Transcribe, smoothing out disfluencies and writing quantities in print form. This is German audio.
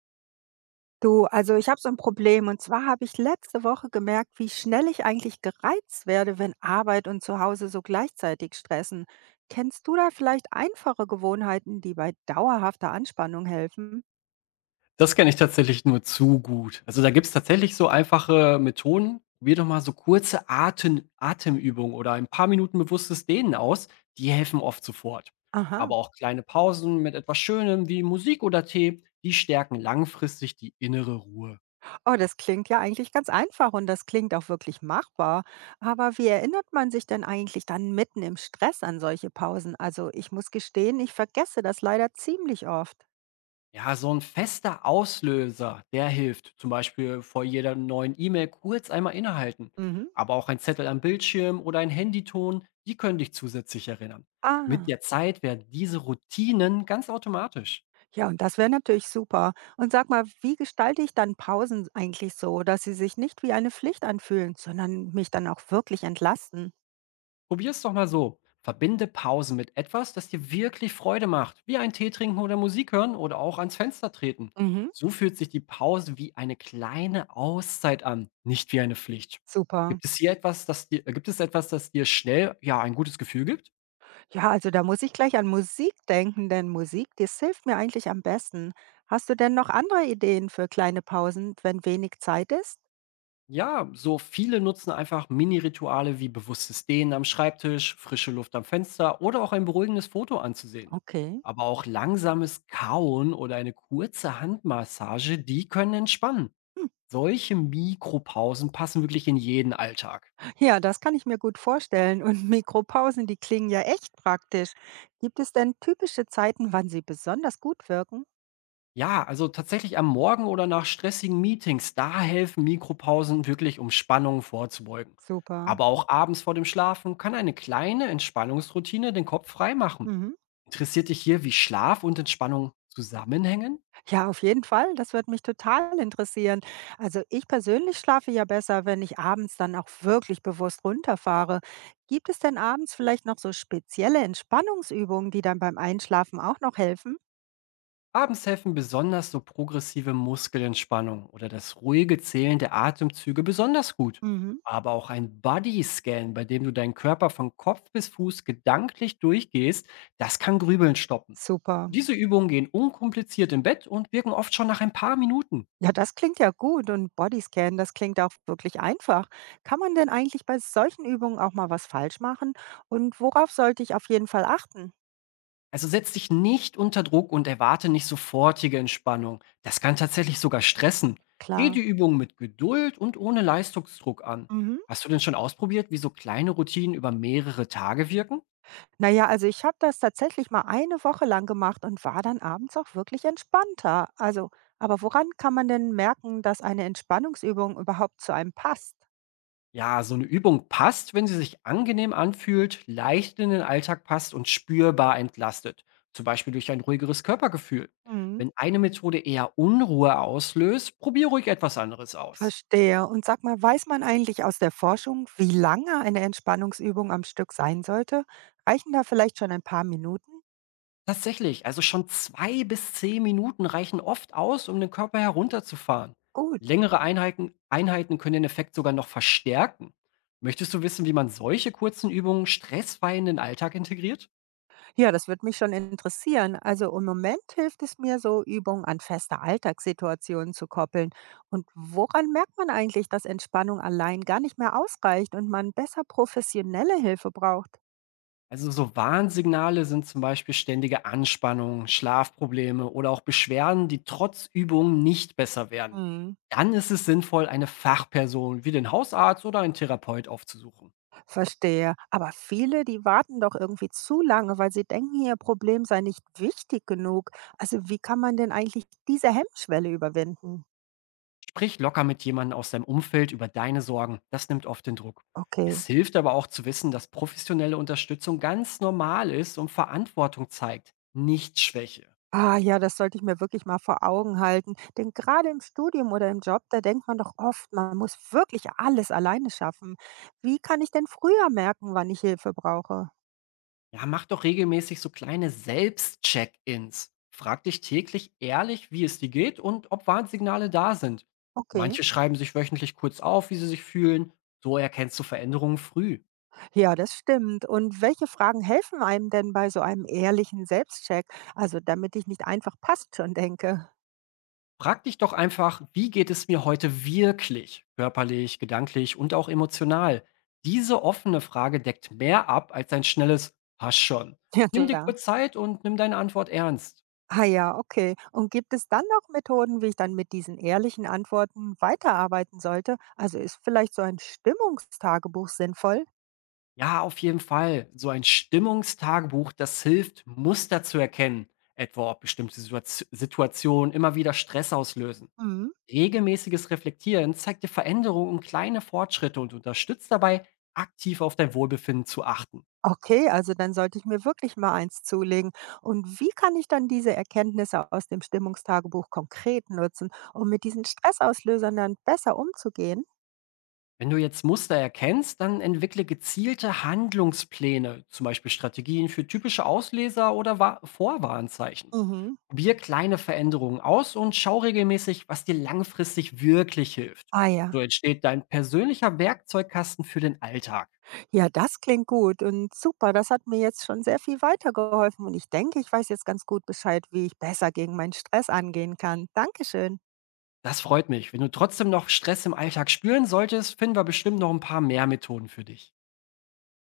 Du, also ich habe so ein Problem und zwar habe ich letzte Woche gemerkt, wie schnell ich eigentlich gereizt werde, wenn Arbeit und Zuhause so gleichzeitig stressen. Kennst du da vielleicht einfache Gewohnheiten, die bei dauerhafter Anspannung helfen? Das kenne ich tatsächlich nur zu gut. Also, da gibt es tatsächlich so einfache Methoden. Probier doch mal so kurze Atemübungen oder ein paar Minuten bewusstes Dehnen aus, die helfen oft sofort. Aha. Aber auch kleine Pausen mit etwas Schönem wie Musik oder Tee, die stärken langfristig die innere Ruhe. Oh, das klingt ja eigentlich ganz einfach und das klingt auch wirklich machbar. Aber wie erinnert man sich denn eigentlich dann mitten im Stress an solche Pausen? Also ich muss gestehen, ich vergesse das leider ziemlich oft. Ja, so ein fester Auslöser, der hilft. Zum Beispiel vor jeder neuen E-Mail kurz einmal innehalten. Mhm. Aber auch ein Zettel am Bildschirm oder ein Handyton, die können dich zusätzlich erinnern. Mit Ah. der Zeit werden diese Routinen ganz automatisch. Ja, und das wäre natürlich super. Und sag mal, wie gestalte ich dann Pausen eigentlich so, dass sie sich nicht wie eine Pflicht anfühlen, sondern mich dann auch wirklich entlasten? Probier's doch mal so. Verbinde Pausen mit etwas, das dir wirklich Freude macht, wie ein Tee trinken oder Musik hören oder auch ans Fenster treten. Mhm. So fühlt sich die Pause wie eine kleine Auszeit an, nicht wie eine Pflicht. Super. Gibt es hier etwas, das gibt es etwas, das dir schnell ja ein gutes Gefühl gibt? Ja, also da muss ich gleich an Musik denken, denn Musik, das hilft mir eigentlich am besten. Hast du denn noch andere Ideen für kleine Pausen, wenn wenig Zeit ist? Ja, so viele nutzen einfach Mini-Rituale wie bewusstes Dehnen am Schreibtisch, frische Luft am Fenster oder auch ein beruhigendes Foto anzusehen. Okay. Aber auch langsames Kauen oder eine kurze Handmassage, die können entspannen. Hm. Solche Mikropausen passen wirklich in jeden Alltag. Ja, das kann ich mir gut vorstellen. Und Mikropausen, die klingen ja echt praktisch. Gibt es denn typische Zeiten, wann sie besonders gut wirken? Ja, also tatsächlich am Morgen oder nach stressigen Meetings, da helfen Mikropausen wirklich, um Spannungen vorzubeugen. Super. Aber auch abends vor dem Schlafen kann eine kleine Entspannungsroutine den Kopf freimachen. Mhm. Interessiert dich hier, wie Schlaf und Entspannung zusammenhängen? Ja, auf jeden Fall. Das wird mich total interessieren. Also ich persönlich schlafe ja besser, wenn ich abends dann auch wirklich bewusst runterfahre. Gibt es denn abends vielleicht noch so spezielle Entspannungsübungen, die dann beim Einschlafen auch noch helfen? Abends helfen besonders so progressive Muskelentspannung oder das ruhige Zählen der Atemzüge besonders gut. Mhm. Aber auch ein Body-Scan, bei dem du deinen Körper von Kopf bis Fuß gedanklich durchgehst, das kann Grübeln stoppen. Super. Diese Übungen gehen unkompliziert im Bett und wirken oft schon nach ein paar Minuten. Ja, das klingt ja gut und Bodyscan, das klingt auch wirklich einfach. Kann man denn eigentlich bei solchen Übungen auch mal was falsch machen? Und worauf sollte ich auf jeden Fall achten? Also setz dich nicht unter Druck und erwarte nicht sofortige Entspannung. Das kann tatsächlich sogar stressen. Geh Klar. die Übung mit Geduld und ohne Leistungsdruck an. Mhm. Hast du denn schon ausprobiert, wie so kleine Routinen über mehrere Tage wirken? Na ja, also ich habe das tatsächlich mal eine Woche lang gemacht und war dann abends auch wirklich entspannter. Also, aber woran kann man denn merken, dass eine Entspannungsübung überhaupt zu einem passt? Ja, so eine Übung passt, wenn sie sich angenehm anfühlt, leicht in den Alltag passt und spürbar entlastet. Zum Beispiel durch ein ruhigeres Körpergefühl. Mhm. Wenn eine Methode eher Unruhe auslöst, probier ruhig etwas anderes aus. Verstehe. Und sag mal, weiß man eigentlich aus der Forschung, wie lange eine Entspannungsübung am Stück sein sollte? Reichen da vielleicht schon ein paar Minuten? Tatsächlich, also schon 2 bis 10 Minuten reichen oft aus, um den Körper herunterzufahren. Gut. Längere Einheiten können den Effekt sogar noch verstärken. Möchtest du wissen, wie man solche kurzen Übungen stressfrei in den Alltag integriert? Ja, das würde mich schon interessieren. Also im Moment hilft es mir so, Übungen an feste Alltagssituationen zu koppeln. Und woran merkt man eigentlich, dass Entspannung allein gar nicht mehr ausreicht und man besser professionelle Hilfe braucht? Also so Warnsignale sind zum Beispiel ständige Anspannung, Schlafprobleme oder auch Beschwerden, die trotz Übungen nicht besser werden. Hm, Dann ist es sinnvoll, eine Fachperson wie den Hausarzt oder einen Therapeut aufzusuchen. verstehe. Aber viele, die warten doch irgendwie zu lange, weil sie denken, ihr Problem sei nicht wichtig genug. Also wie kann man denn eigentlich diese Hemmschwelle überwinden? Sprich locker mit jemandem aus deinem Umfeld über deine Sorgen. Das nimmt oft den Druck. Okay. Es hilft aber auch zu wissen, dass professionelle Unterstützung ganz normal ist und Verantwortung zeigt, nicht Schwäche. Ah ja, das sollte ich mir wirklich mal vor Augen halten. Denn gerade im Studium oder im Job, da denkt man doch oft, man muss wirklich alles alleine schaffen. Wie kann ich denn früher merken, wann ich Hilfe brauche? Ja, mach doch regelmäßig so kleine Selbstcheck-ins. Frag dich täglich ehrlich, wie es dir geht und ob Warnsignale da sind. Okay, Manche schreiben sich wöchentlich kurz auf, wie sie sich fühlen. So erkennst du Veränderungen früh. ja, das stimmt. Und welche Fragen helfen einem denn bei so einem ehrlichen Selbstcheck? Also damit ich nicht einfach passt schon denke. Frag dich doch einfach, wie geht es mir heute wirklich, körperlich, gedanklich und auch emotional? Diese offene Frage deckt mehr ab als ein schnelles Hast schon. Ja Nimm dir klar. kurz Zeit und nimm deine Antwort ernst. Ah ja, okay. Und gibt es dann noch Methoden, wie ich dann mit diesen ehrlichen Antworten weiterarbeiten sollte? Also ist vielleicht so ein Stimmungstagebuch sinnvoll? Ja, auf jeden Fall. So ein Stimmungstagebuch, das hilft, Muster zu erkennen, etwa ob bestimmte Situationen immer wieder Stress auslösen. Mhm. Regelmäßiges Reflektieren zeigt dir Veränderungen und kleine Fortschritte und unterstützt dabei, aktiv auf dein Wohlbefinden zu achten. Okay, also dann sollte ich mir wirklich mal eins zulegen. Und wie kann ich dann diese Erkenntnisse aus dem Stimmungstagebuch konkret nutzen, um mit diesen Stressauslösern dann besser umzugehen? Wenn du jetzt Muster erkennst, dann entwickle gezielte Handlungspläne, zum Beispiel Strategien für typische Ausleser oder Vorwarnzeichen. Mhm. Probier kleine Veränderungen aus und schau regelmäßig, was dir langfristig wirklich hilft. Ah ja, So entsteht dein persönlicher Werkzeugkasten für den Alltag. ja, das klingt gut und super. Das hat mir jetzt schon sehr viel weitergeholfen und ich denke, ich weiß jetzt ganz gut Bescheid, wie ich besser gegen meinen Stress angehen kann. Dankeschön. Das freut mich. Wenn du trotzdem noch Stress im Alltag spüren solltest, finden wir bestimmt noch ein paar mehr Methoden für dich.